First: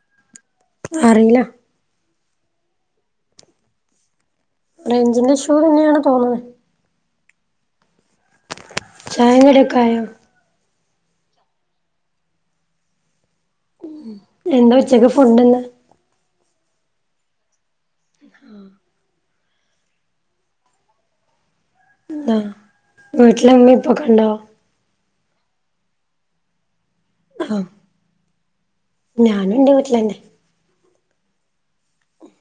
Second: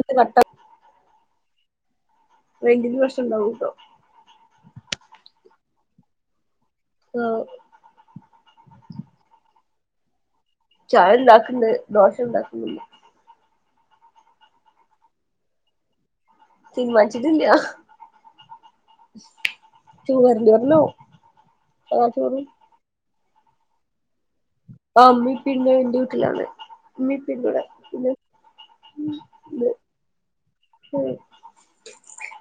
ന്തേ കട്ട അറീല [unintelligible] വർഷം ണ്ടാവൂണ്ടോ റെയ്ഞ്ച്ന്റെ ഷൂ ആണന്നെണ് തോന്ന്ണെ ആ ചായിം കടിം ഒക്ക ആയോ ചായ ഇണ്ടാക്ക്‌ണ്ട് ദോശ ഇണ്ടാക്കുന്നില്ല ഉം ഞങ്ങള ഉച്ചക്ക് ഫുഡന്താ തീര്മാൻച്ചിട്ടില്ല ഹാ ചോ വെറും ചോർന്നാവും ആ വീട്ടില് മ്മി ഇപ്പൊക്കണ്ടോ ആ ഇമ്മി ഇപ്പി ണ്ട് ഇന്റെ വീട്ടിലാണ് ഇമ്മി ഇപ്പിണ്ട് ആഹ് ഇവടെ ഞാനും ഇന്റെ [unintelligible] വീട്ടിലന്നെ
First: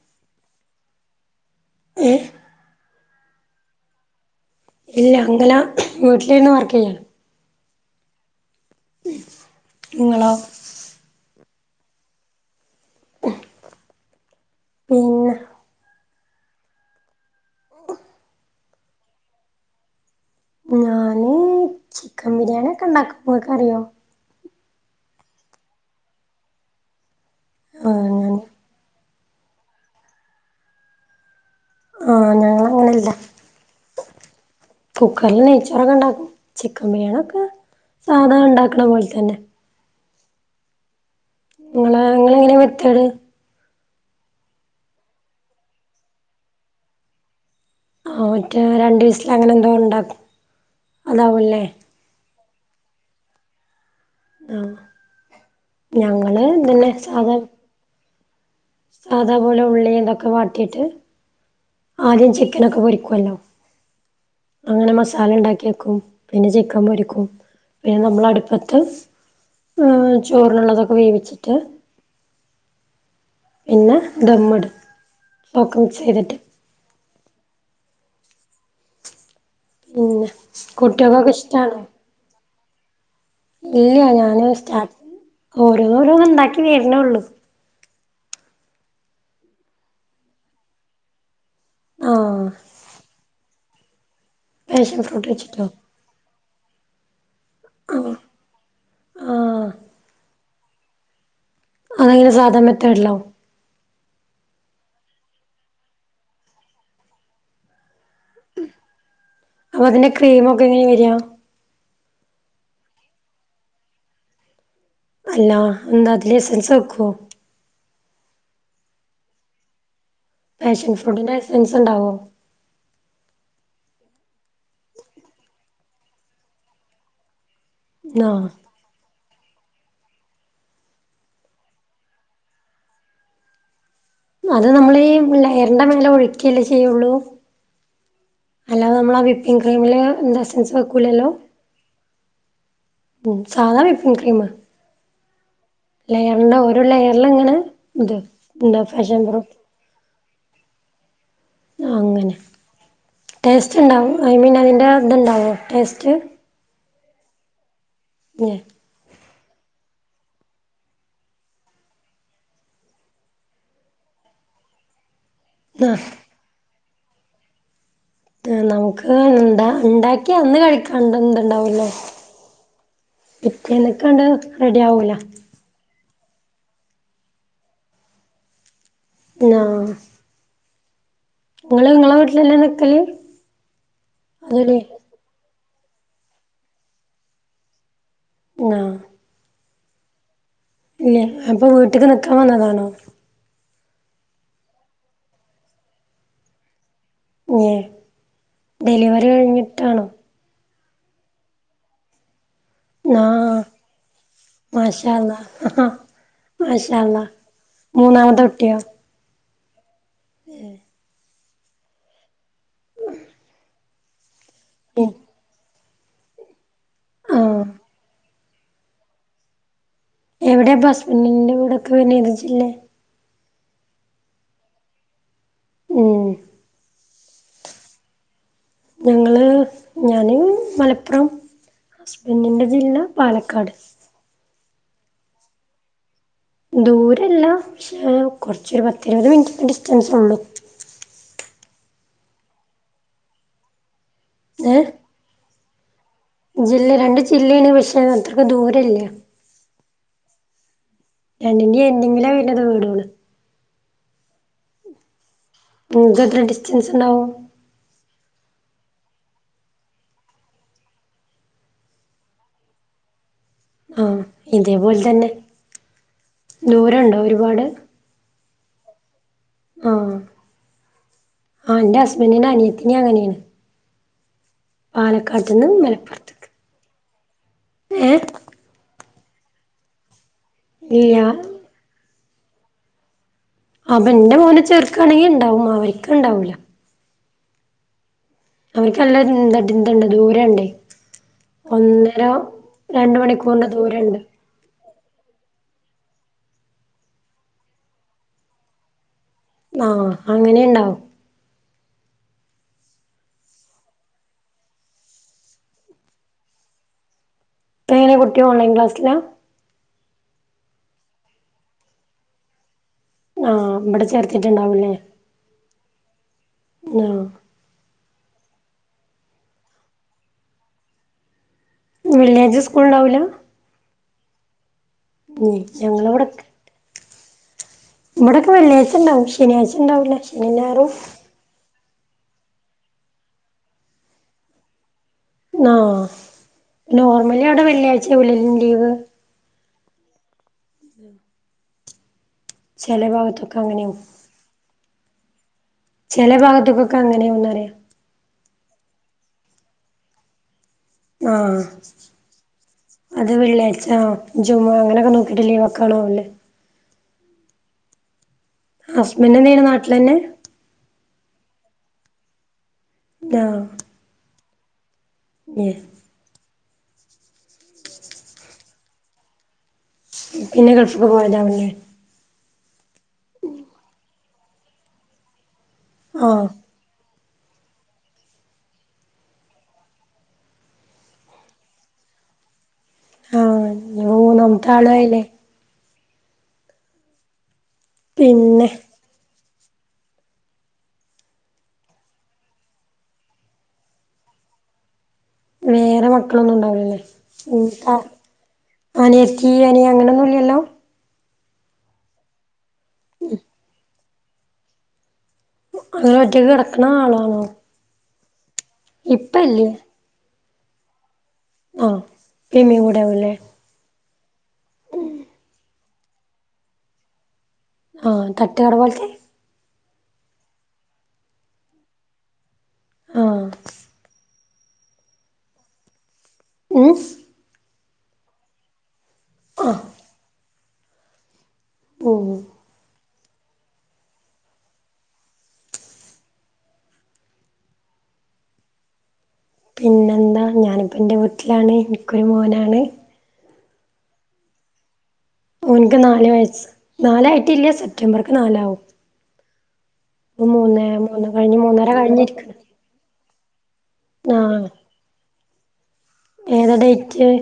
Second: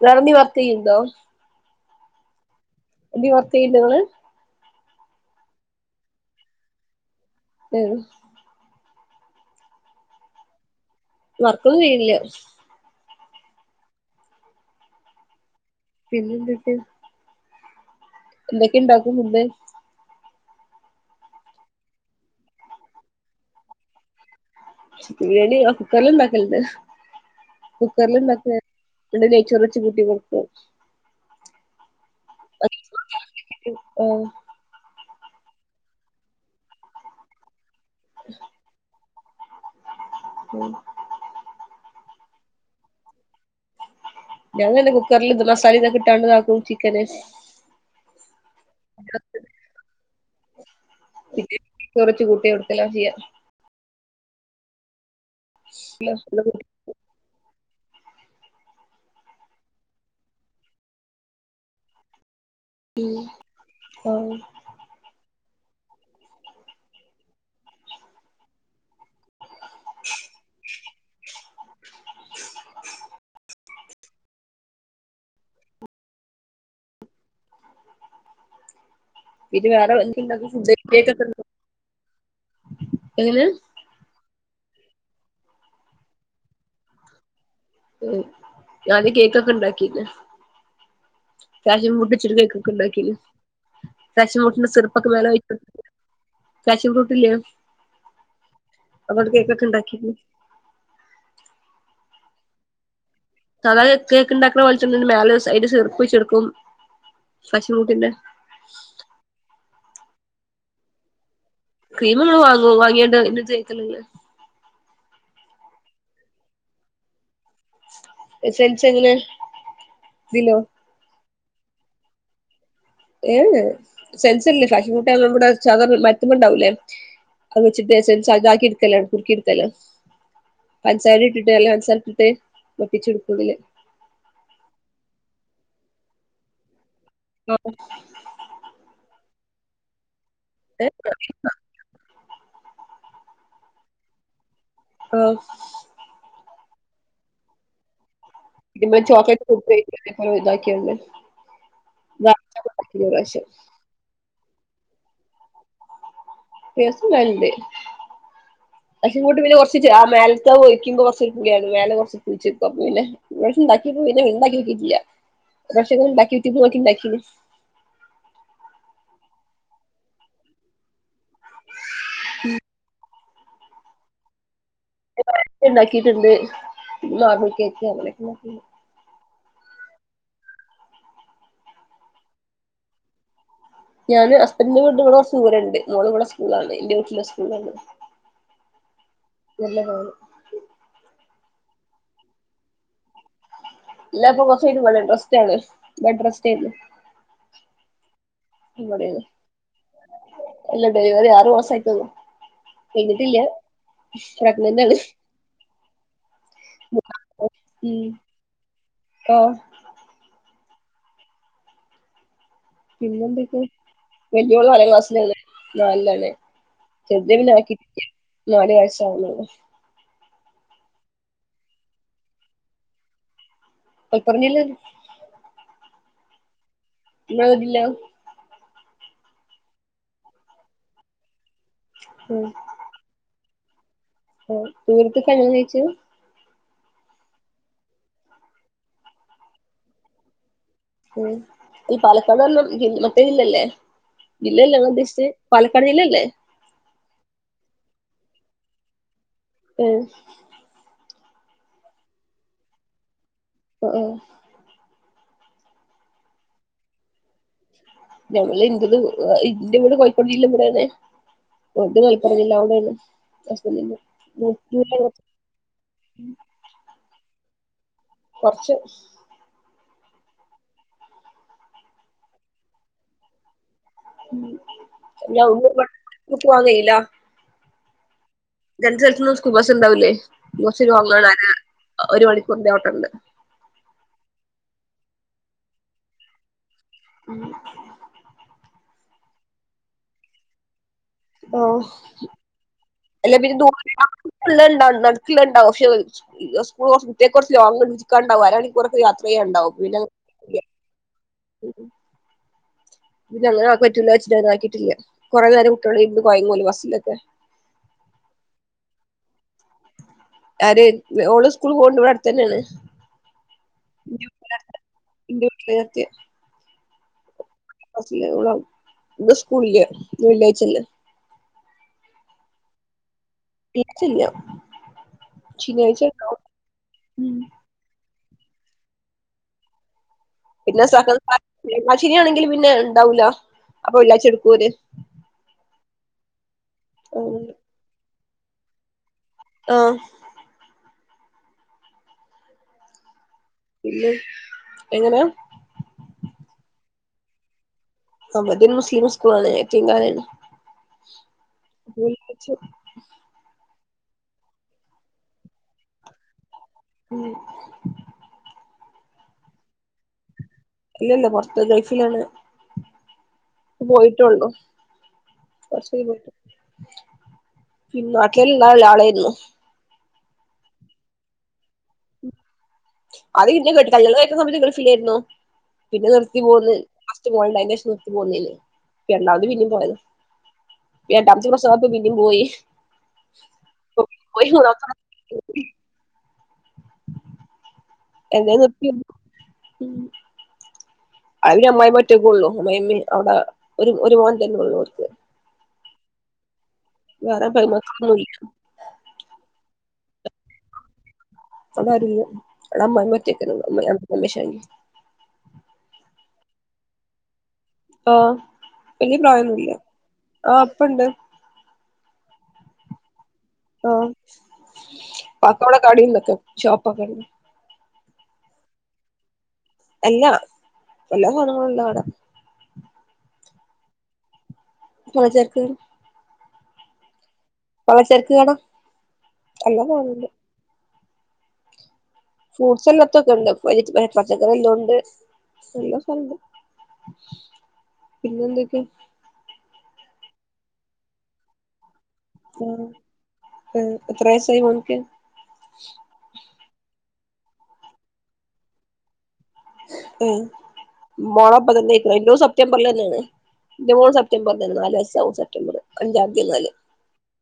ഇങ്ങള് എന്തേ വർക്ക്‌ ചെയ്യ്ണ്ടോ ഏഹ് എന്തേ വർക്ക് ചെയ്യണ്ടൊ ഇങ്ങള്? ഇല്ല അങ്കല വീട്ടിലിരുന്ന് വർക്ക് ചെയ്യണ്. ഉം ഇങ്ങളോ? വർക്കൊന്നും ചെയ്യണില്ല്യ. പിന്നെ പിന്നെന്തെക്കെ? എന്തൊക്കെ ഉണ്ടാക്കും ഫുഡ്‌? ഞാന് ചിക്കൻ ബിരിയാണി ഒക്കെ ഉണ്ടാക്കും. ഇങ്ങക്ക് അറിയോ? ചിക്കൻ ബിരിയാണി ആ കുക്കറില് ഉണ്ടാക്കലുണ്ട്. ആഹ് കുക്കറിൽ ഞാന് ഇണ്ടാക്ക പിന്നെ നെയ്‌ച്ചോർ വെച്ച് കൂട്ടി കൊടുക്കു. ആഹ ഞങ്ങള് അങ്ങനെല്ല. ആ കുക്കറില് നെയ്ച്ചറൊക്കെ ഉണ്ടാക്കും. ചിക്കൻ ബിരിയാണി ഒക്കെ സാധാ ഉണ്ടാക്കണ പോലെ തന്നെ. [unintelligible] നിങ്ങളെ നിങ്ങളെങ്ങനെ വെക്കല്. ഞാൻ തന്നെ കുക്കറിൽ ഇത് മസാല ഇതൊക്കെ ഇട്ടാണ്ടതാക്കും ചിക്കന്. ആ മറ്റേ രണ്ടു വിസൽ അങ്ങനെ എന്തോ ഉണ്ടാക്കും, പിന്നെ അതാവുല്ലേ. കുറച്ച് കൂട്ടി കൊടുത്തല്ല ചെയ്യാം. ആഹ ഞങ്ങള് ഇതന്നെ സാധാ സാധാ പോലെ ഉള്ളി തൊക്കെ വാട്ടിയിട്ട്. ആദ്യം ചി ക്കനൊക്കെ പൊരിക്കുവല്ലോ. അങ്ങനെ മസാല ഉണ്ടാക്കി വക്കും. പിന്നെ ചിക്കൻ പൊരിക്കും. പിന്നെ നമ്മള് അടുപ്പത്ത് ഏ ചോറിനുള്ളതൊക്കെ വേവിച്ചിട്ട്. പിന്നെ ദമ്മിടും. ഓക്കെ മിക്സ് ചെയ്തിട്ട്. പിന്നെ വേറെന്തുണ്ടാകും കുട്ടികൾക്കൊക്കെ ഇഷ്ടാണോ [unintelligible] എങ്ങനെ ഇല്ല ഞാന് സ്റ്റാർട്ട് ഓരോന്നോരോന്ന് ഉണ്ടാക്കി വരണേള്ളൂ. ഞാന് കേക്കൊക്കെ ഇണ്ടാക്കിന്ന്. പാഷൻ ഫ്രൂട്ട് വെച്ചിട്ട് ആഹ് കേക്കൊക്കെ ഉണ്ടാക്കിന്. പാഷൻ ഫ്രൂട്ടിന്റെ പാഷൻ സിറപ്പൊക്കെ മേലെ ഫ്രൂട്ട് ഒഴി വെച്ചിട്ടോ [unintelligible] പാഷൻ ഫ്രൂട്ടില്ലോ. ആഹ് അങ്ങോട്ട് കേക്കൊക്കെ ആഹ് ഉണ്ടാക്കിണ്. അതെങ്ങനെ, സാധാ മെതേഡിലൊ? സാധാ കേക്ക് ഉണ്ടാക്കണെ പോലെ തന്നെ മേലെ സൈഡ് സിറപ്പ് ഒഴിച്ചൊടുക്കും, പാഷൻ ഫ്രൂട്ടിന്റെ. അപ്പൊ അതിന്റെ ക്രീം ഒക്കെ എങ്ങനെ വരാ? ക്രീമ് ഇമ്മള് വാങ്ങും. വാങ്ങിയാണ്ട് അയിന് തേക്കലല്ലേ. അല്ല എന്താ അതില് എസ്സെൻസ് വെക്കുവോ? എസ്സെൻസ് എങ്ങനെ, ഇതിലോ? പാഷൻ ഫ്രൂട്ടിന്റെ എസ്സെൻസ് ഉണ്ടാവോ? ഏഏഹ് എസ്സെൻസില്ല, ഫാഷൻ ഫ്രൂട്ട് അത് നമ്മുടെ മരത്തിമ്മെ ഉണ്ടാവുലെ. അത് വച്ചിട്ട് എസ്സെൻസ് ആഹ് അതാക്കിട ക്കല കുറുക്കി എടുക്കലാ. പഞ്ചസാര ഇട്ടിട്ട് അല്ല പഞ്ചസാര ഇട്ടിട്ട്, വറ്റിച്ച് എടുക്കും ഉള്ളില്. അത് നമ്മള് ഈ ലയറിന്റെ മേലെ ഒഴുക്കിയല്ലേ ചെയ്യുള്ളൂ. ആഹ അല്ലാതെ നമ്മള് ആഹ വിപ്പിംങ്ങ് ക്രീമില് എസ്സെൻസ് വെക്കൂലല്ലോ? ഉം സാധാ വിപ്പിങ് ക്രീമ്. ആഹ ലെയറിന്റെ ഓരോ ലെയറില് ഇങ്ങനെ ഇത്. എന്താ ഇതിമെ ഫാഷൻ ഫ്രൂട്ട് ചോക്ലറ്റ് [unintelligible] ഇതാക്കിയണ്ട്. [unintelligible] ഒറശ്യം. ഇണ്ടാവും ഐ മീൻ അതിൻ്റെ ഇതുണ്ടാവോ ടേസ്റ്റ്. ടേസ്റ്റ്ണ്ടാവൽണ്ട് ഏഹ് [unintelligible] കൂട്ട് പിന്നെ കൊർച്ചീച്ചെ ആ മേൽത്തെ ഒഴിക്കുമ്പോ കൊർച്ച് പുളിയാണ് മേലെ കൊർച്ച് പുൾച്ച് ഇക്കും അപൊ പിന്നെ ഇപ്രാശ്യം ഇണ്ടാക്കിപ്പോ പിന്നെണ്ടാക്കി ഓക്കീട്ടില്ല ഒരുറാശ്യം ഞാൻ ആഹ് ഇണ്ടാക്കി യൂറ്റൂബ് നോക്കിണ്ടാക്കീണ് നമുക്ക് ഇണ്ടാ ഇണ്ടാക്യാ അന്ന് കഴിക്കാണ്ടണ്ട്ണ്ടാവൂല്ലാ പിറ്റേന്നേക്കാണ്ട് റെഡി ആവൂല ഇത് ഇണ്ടാക്കീട്ട്ണ്ട് നോർമൽ കേക്ക് അങ്ങനൊക്കെണ്ടാക്കീണ്ട് ഇന്നാ ആഹ് ഇങ്ങള് ഇങ്ങളെ വീട്ടിലെന്നെ നിക്കല് ഞാന് അതോല് ഹസ്ബൻഡന്റെ വീട് ഇവിടെ കൊർച്ച്‌ ദൂരണ്ട് മോള് ഇവടെ സ്കൂള്ളാണ് ഇന്റെ വീട്ടിലെ സ്കൂള്ളാണ് ആഹ് നല്ലതാണ് ഇല്ല അപ്പൊ വീട്ട്ക്ക് ന്ന്ക്കാൻ വന്നതാണോ ഇല്ലപ്പൊ കൊർച്ചയിഞ്ഞിട്ട് പോണെള്ളൂ റസ്റ്റാണ് ബെഡ് റസ്റ്റേര്ന്ന് ഏഹ് ഇവടേണ് ഡെലിവറി കഴിഞ്ഞിട്ടാണോ അല്ല ഡെലിവറി ആറ് മാസായിട്ടൊള്ളൂ ആഹ് പ്രഗ്നന്റ് ആണ് മാഷാഅല്ലാഹ്‌ മാഷാഅല്ലാഹ്‌ ഉം മൂന്നാമത്തെ കുട്ട്യോ ആഹ് ഏഹ് പിന്നെന്തെക്കെ വല്യോള് നാലാം ക്ലാസ്സിലാലെ നാല് ലാലെ ചെർത് പിന്നെ ആഹ് ആക്കീട്ടില്ല നാല് വയസ്സാവുന്നുള്ളൂ എവിടേപ്പൊ ഹസ്ബൻ്റിന്റെ വീടൊക്കെ വര്ന്നെ ഏത് ജില്ലെ മലപ്പുറം ജില്ലന്നെ ഉം ഇങ്ങളെവ്ടില്ലാ ഞങ്ങള് ഞാന് മലപ്പുറം ഉം ഹസ്ബൻഡിൻ്റെ ജില്ല പാലക്കാട് ദൂരത്ത്ക്കാ കല്ല്യാണം കഴിച്ചൂ ദൂരല്ല പക്ഷേ കൊർച്ചൊരു പത്തിരുപത് മിൻറ്റിൻ്റെ ഡിസ്റ്റൻസൊള്ളു ഏഹ് ഈ പാലക്കാട്ർഞ്ഞാ മറ്റേ ജില്ലല്ലേ ഏ ജില്ലല്ലെ ഇങ്ങള് ഉദ്ദേശിച്ചെ പാലക്കാട് ജില്ലല്ലേ ജില്ല രണ്ട് ജില്ലേണ് പക്ഷെ അത്രക്ക് ദൂരല്ല ഏഹ് രണ്ടിന്റിം എൻ്റിങ്ങിലാ വരുന്നത് വീടാള് അഏഹ് ഇങ്ങക്കെത്ര ഡിസ്റ്റൻസ്ണ്ടാവും ഞങ്ങള് ഇൻ്റത് ഇൻ്റെ വീട് കോഴിക്കോട് ജില്ല ഇവിടന്നെ ഓൽത് മലപ്പുറം ജില്ല അവിടേണ് ഹസ്ബൻഡ്ൻ്റെ ആഹ് ഇതേപോലെ തന്നെ [unintelligible] ദൂരണ്ടോ ഒരുപാട് കൊർച്ച് ആഹ് ആഹ് ഇന്റെ ഹസ്ബൻഡ്ൻ്റെ അനിയത്തിന്റെം അങ്ങനേണ് ഇനി അവ്ട്ന്ന്ങ്ങട്ട് പോവാം കയ്യില്ല ഏഹ് രണ്ട് സ്ഥൽത്ത്ന്നും സ്കൂബസ് ഇണ്ടാവൂലെ കൊർച്ച് ഇല്ല ലോങ്ങാണ് [unintelligible] ഒരു മണിക്കൂർന്റെ ഓട്ടണ്ട് അപ്പൊ ഇന്റെ മോന് ചെർക്കാണെങ്കി ഇണ്ടാവും അവര്ക്ക് ഇണ്ടാവൂല്ല ആഹ് അവർക്കനല്ല [unintelligible] ദൂരണ്ടെ ആഹ് ഒന്നര രണ്ട് മണിക്കൂറിന്റെ ദൂരണ്ട് ഇല്ലണ്ടാവ നടക്കില്ലണ്ടാവും ക്ഷേ സ്കൂൾ കൊറച്ച് കുട്ട്യ കൊറച്ച് ലോങ്ങിണ്ട ഇഞ്ചിക്കാണ്ടാവും അര കുറക്കെ യാത്രെയണ്ടാവും പിന്നെ ആഹ് അങ്ങനെണ്ടാവും പിന്നെ അങ്ങനാ ആൾക്ക് പറ്റൂലാച്ചിട്ട് അങ്ങനാക്കിട്ടില്ല കൊറെനേരം കുട്ടി ഓള് ഇര്ന്ന കൊയങ്ങൂ ഓല് ബസ്സിലൊക്കെ ഇപ്പെങ്ങനെ കുട്ടി ഓൺലൈൻ ക്ലാസ്സിലാ അര് ഓള് സ്കൂൾ പോവ്ണ്ട് ഇവടട്ത്തന്നേണ് ആഹ് ഇബടെ ചേർത്തീട്ട്ണ്ടാവൂല്ലേ ഇന്റെ വീട്ടില് ആഹ് ക്ലാസില്ലാ [unintelligible] ഇന്ന് സ്കൂള്ല്ല വെള്ളിയാഴ്ചല്ലേ വെള്ളിയാഴ്ച സ്കൂൾണ്ടാവുല ഇച്ചില്ല്യ ഉം ശനിയാഴച്ചണ്ടാവും ഇവടൊക്കെ വെള്ളിയാഴ്ച ണ്ടാവും ശനിയാഴ്ച്ചണ്ടാവുല പിന്നെ [inaudible] രണ്ടാശനിയാണെങ്കിൽ പിന്നെ ഇണ്ടാവൂല അപ്പൊ വെള്ളിയാഴ്ച എടുക്കും ഓല് ആഹ് നോർമലി അവിടെ വെള്ളിയാഴ്ച ആവൂല്ലെ ലീവ് ആഹ് ചെല ഭാഗത്ത് പിന്നെ എങ്ങനാ ചെല ഭാഗത്ത്ക്കൊക്ക അങ്ങനെയാന്നറിയ സംഭവം ഇത് ഒരു മുസ്ലിം സ്കൂളാണ് യത്തീംകാനേണ് ആഹ് [unintelligible] ച്ച് അത് വെള്ളിയാഴ്ച്ച ജുമ അങ്ങനൊക്കെ നോക്കിട്ട് ലീവ്ക്കാണോല്ലേ ഉം ഹസ്ബൻഡ് എന്ത്യ്യ്ണ് നാട്ട്ലന്നെ അല്ലല്ല പൊറത്ത് ഗൾഫിലാണ് ആഹ് ഇപ്പ പോയിട്ടൊള്ളു കൊറച്ച് നാട്ടിൽ ഇളള ലാളേര്ന്നു പിന്നെ ഗൾഫ്ക്ക് പോയതാവും ലേ അത് ഇന്നെ കേട്ട കല്യാണംകഴിക്ക്ണ സമയത്ത് ഗൾഫിലേര്ന്നു പിന്നെ ആഹ് നിർത്തിപോന്ന് ലാസ്റ്റ് പോണ്ട അയിറ്റേഷം നിർത്തി പോന്നീന്ന്‌ രണ്ടാത് പിന്നിം പോയത രണ്ടാമത്തെ പ്രസവാപ്പ പിന്നിംപോയി ആഹ് ഇയ്യ് പോയി മൂന്നാമത്തെ മൂന്നാമത്ത ആളായില്ലേ [unintelligible] എന്തേ പിന്നെ നിർത്തി അവിടെ അമ്മായിമ്മൊറ്റക്കോള്ളു അമ്മായിമ്മിം അവടെ ഒരു ഒരു മോൻ തന്നേള്ളൂ ഓര്ക്ക് വേറെ മക്കളൊന്നും ഉണ്ടാവുലല്ലേ വേറെ ഇങ്ങക്കാ പെൺമക്കളൊന്നുമില്ല അനിയത്തി അനിയൻ അങ്ങനൊന്നൂല്ലല്ലോ അവിടാരൂല്ല അവിടെ അമ്മായിമ്മൊറ്റക്കന്നൊള്ളൂ [unintelligible] അമ്മോശൻ അങ്ങന ഒറ്റക്ക് കടക്ക്ണ ആളാണോ ആഹ് വല്യ ഇപ്പ ഇല്ലേ പ്രായൊന്നുല്ല ആഹ് ഇപ്പണ്ട് ആഹ് ഇപ്പിം ഇമ്മിം കൂടേണല്ലേ ആഹ് വാപ്പ അവടെ കടീം തൊക്കെ ഷോപ്പക്കെ ആഹ് തട്ട്കടപോൽത്തെ അല്ല എല്ലാ സാനങ്ങളുള്ള കട ആഹ് പലചരക്ക് ഉം പലചരക്ക്കട ആഹ് എല്ലാസാനുണ്ട് മ് ഫ്രൂട്ട്സ് അല്ലാത്തൊക്കണ്ട് വെജിറ്റ പച്ചക്കറി എല്ലുണ്ട് എല്ലാസാനുണ്ട് പിന്നെന്തക്കെ പിന്നെന്താ ഞാനിപ്പ ന്റെ വീട്ട്ലാണ് ആഹ് അഹ് എത്ര വയസ്സായി മോനിക്ക്‌ ഓനിക്ക് നാല് വയസ്സ് നാലായിട്ടില്ല സെപ്റ്റംബർക്ക് നാലാവും ഉം ഇപ്പ മൂന്നേ മൂന്ന് കഴിഞ്ഞ് മൂന്നര മോളപ്പത്തന്നെ ഇരിക്കണേ ഇന്നോട് കഴിഞ്ഞിരിക്ക്ണ് സത്യം മ്പർല്ലെന്നേണ് എന്റെ മോള് സെപ്റ്റംബർ ആഹ് തന്നെ നാല് വയസ്സാകും സെപ്റ്റംബറ് അഞ്ചാന്തി മുതല് ഏതാ ഡേറ്റ്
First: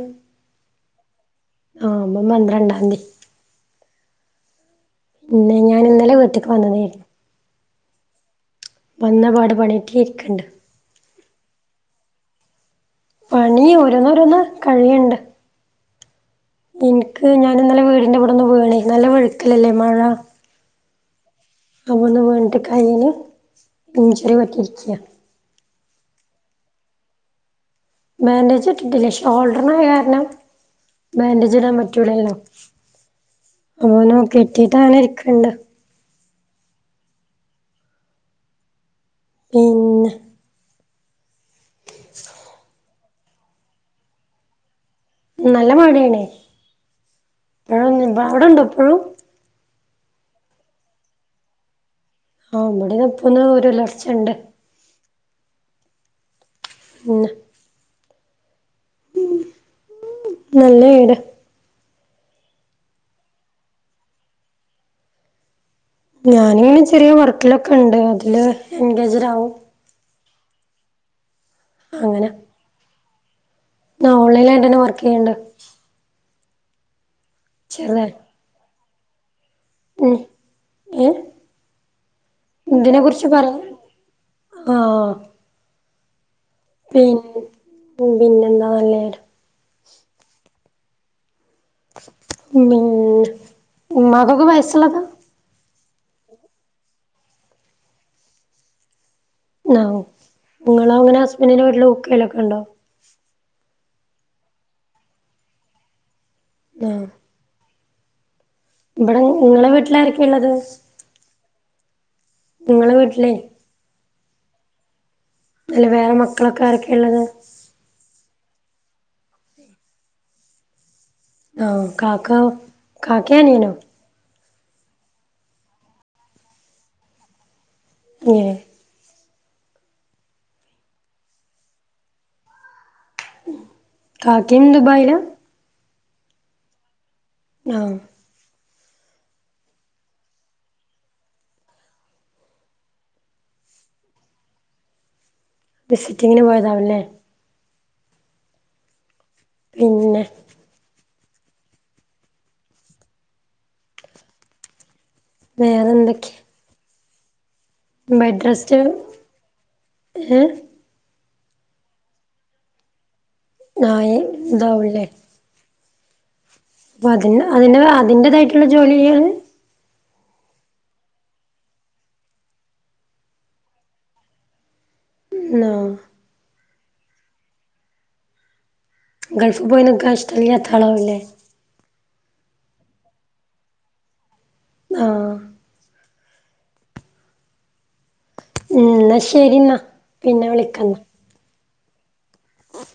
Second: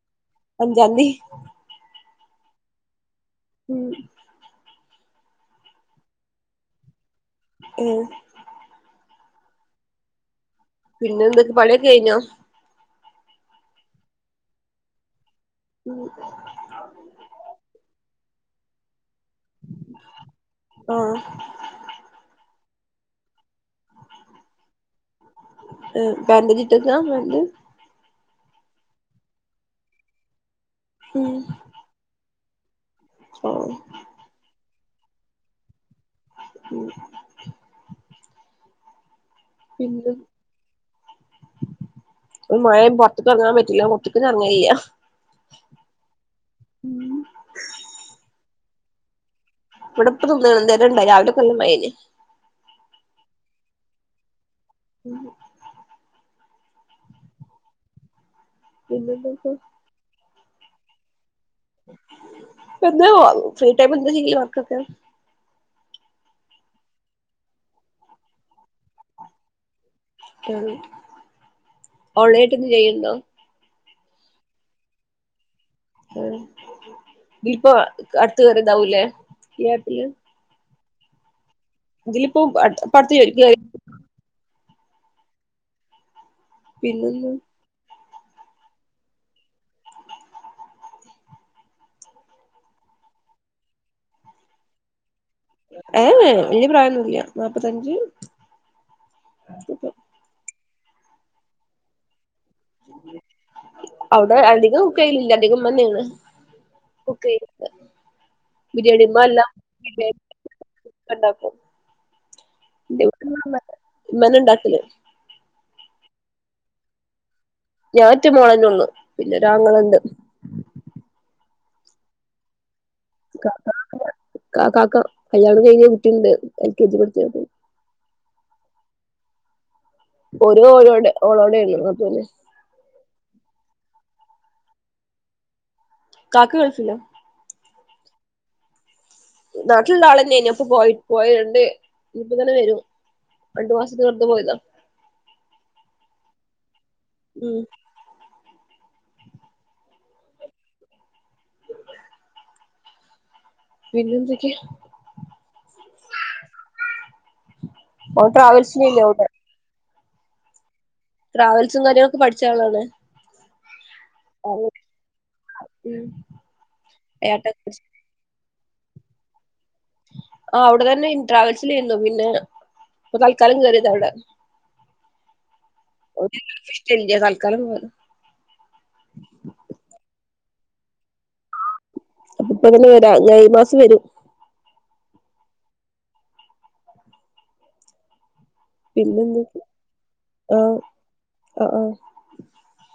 അഞ്ചാന്തി ആഹ് അവൻ പന്ത്രണ്ടാന്തി ഉം പിന്നെ ഞാൻ ഇന്നലെ വീട്ട്ക്ക് വന്നതേയുള്ളൂ ഉം വന്നപാട് പണിയക്കെ ഇര്ക്ക്ണ്ട് പിന്നെ ന്തൊക്കെ പണിയൊക്കെ കയ്ഞ്ഞോ പണി ഓരോന്നോരോന്ന് കഴിയെണ്ട് ഉം ഏഹ് ഞാനിന്നലെ വീടിൻ്റെ ഇവിടൊന്നു വീണേ നല്ല വഴുക്കലല്ലേ മഴ ആഹ് അവിടന്ന് വീണിട്ട് കയ്യില് ഇഞ്ചുറി പറ്റി ഇരിക്ക്യാ ഏഹ് ബാന്റെജ് ഇട്ടേക്കാ അന്നിട്ട് ബാൻഡേജ് ഇട്ടിട്ടില്ല ഷോൾഡറിനായ കാരണം ഉം ബാൻഡേജ് ഇടാൻ പറ്റൂലല്ലോ ഓഹ് ഓനോ കിട്ടീട്ട് ആണ് ഇരിക്കണ്ട് ഉം ഉം എന്ത്‌ മഴേം പൊ റത്തേക്ക്‌ എറങ്ങാൻ പറ്റില്ല മുറ്റത്ത് ഞാനെറങ്ങേ ഇല്യാ നല്ല മഴേണേ ഉം ആഹ് ഞ്ഞ് അവിടെണ്ടോ ഇപ്പഴും ഇവിടിപ്പൊ തുള്ളികളെന്തൊരൊണ്ടായി രാവിലേക്ക നല്ല മഴേല്ലേ ആഹ് ഇവിടെ ഒപ്പ്നാ ഒരു ഉലർച്ചെണ്ട് ഉം പിന്ന പിന്നെന്തേക്കെ നല്ല വീട് എന്താ ഫ്രീടൈം എന്താ ചെയ്യാ വർക്കൊക്കെ ഞാനിങ്ങനെ ചെറിയ വർക്കിലൊക്കെ ഇണ്ട് അതില് എൻഗേജ്ഡ് ആവും ട്ടാണ് അങ്ങനെ ഓൺലൈൻ ആയിട്ട് ഇരുന്ന് ചെയ്യെണ്ടോ ആഹ് ഓൺലൈനായിട്ട് തന്നെ വർക്ക് ചെയ്യെണ്ട് ! ! ! ! ! ! ! ! ! ! ചെറുതായി ഉം ഏഹ് ഇതിലിപ്പോ പട് ഇതിനെ പട്ത്ത് കുറിച്ച് പറയാ [unintelligible] ആഹ് ഓഹ് പിൻ പിന്നെന്ന് പിന്നെന്താ [unintelligible] [unintelligible] ഉമ്മാക്കക്ക വയസ്സൊള്ളതാ ഏഹ് വല്യ പ്രായോന്നില്യ നാപ്പത്തഞ്ച് ആഹ് ഓക്കേ നിങ്ങള് അങ്ങന ഹസ്ബന്റിന്റെ വീട്ടില് കുക്ക്ചെയ്യലൊക്കെണ്ടോ അവിടെ അധികം കുക്ക്‌ ചെയ്യലില്ല അധികം ഉമ്മന്നേണ് ആഹ് കുക്ക്ചെയ്യല് ഇവിടെ നിങ്ങളെ വീട്ടില് ആരക്കേ എള്ളത് മ്മെണ്ടാക്കും നിങ്ങള വീട്ടിലേ ഇമ്മന്നെ എണ്ടാക്കല് അല്ല വേറെ മക്കളൊക്കെ ആരൊക്കെയാ ഇള്ളത് ഞാൻ ഒറ്റ മോളന്നേ ഉള്ളു പിന്നെ ഒരാങ്ങളെണ്ട് ആഹ് കാക്ക കാക്കേം അനിയനോ കാക്ക കല്യാണം കഴിഞ്ഞ ഒര് കുട്ടിയുണ്ട് എൽ കെ ജി പഠിച്ച ഏഹ് ഓര് ഓരോടെ ഓളോടെണ് അത് കാക്കിം ദുബായില കാക്ക ഗൾഫില ആഹ് നാട്ടിലുള്ള ആൾന്നെയ ഇ അപ്പൊ പോയി പോയിട്ടണ്ട് ഇനിപ്പ തന്നെ വരും. രണ്ടു മാസത്തിന് വെറുതെ പോയത വിസിറ്റിങ്ങിന് പോയതാവുല്ലേ ഉം പിന്നെ പിന്നെന്തൊക്കെ വേറെ ന്തൊക്കെ ഓ റെസ്റ്റ് ട്രാവൽസിലില്ല അവിടെ ഏഹ് ട്രാവൽസും കാര്യങ്ങളൊക്കെ പഠിച്ച ആളാണ് ആഹ് ഇതാവ്ല്ലേ ഉം അപ്പ അതി ഏട്ടൻ അതിന്റെ അതിന്റേതായിട്ടുള്ള ജോലി ചെയ്യാണ്. ആ അവിടെ തന്നെ ട്രാവൽസിലാരുന്നു പിന്നെ ഇപ്പ തൽക്കാലം കേറിയത അവിടെ ആഹ് തൽക്കാലം പോ ഗൾഫ് പോയി നിൽക്കാൻ ഇഷ്ടല്ലാത്താളാവൂല്ലേ? ഇപ്പ എങ്ങന വരാ മെയ് മാസം വരും ആഹ് ഉം ന്നാ പിന്നെന്തൊക്ക ശരിന്നാ പിന്നെ ആഹ് ആഹ് ഓഹ്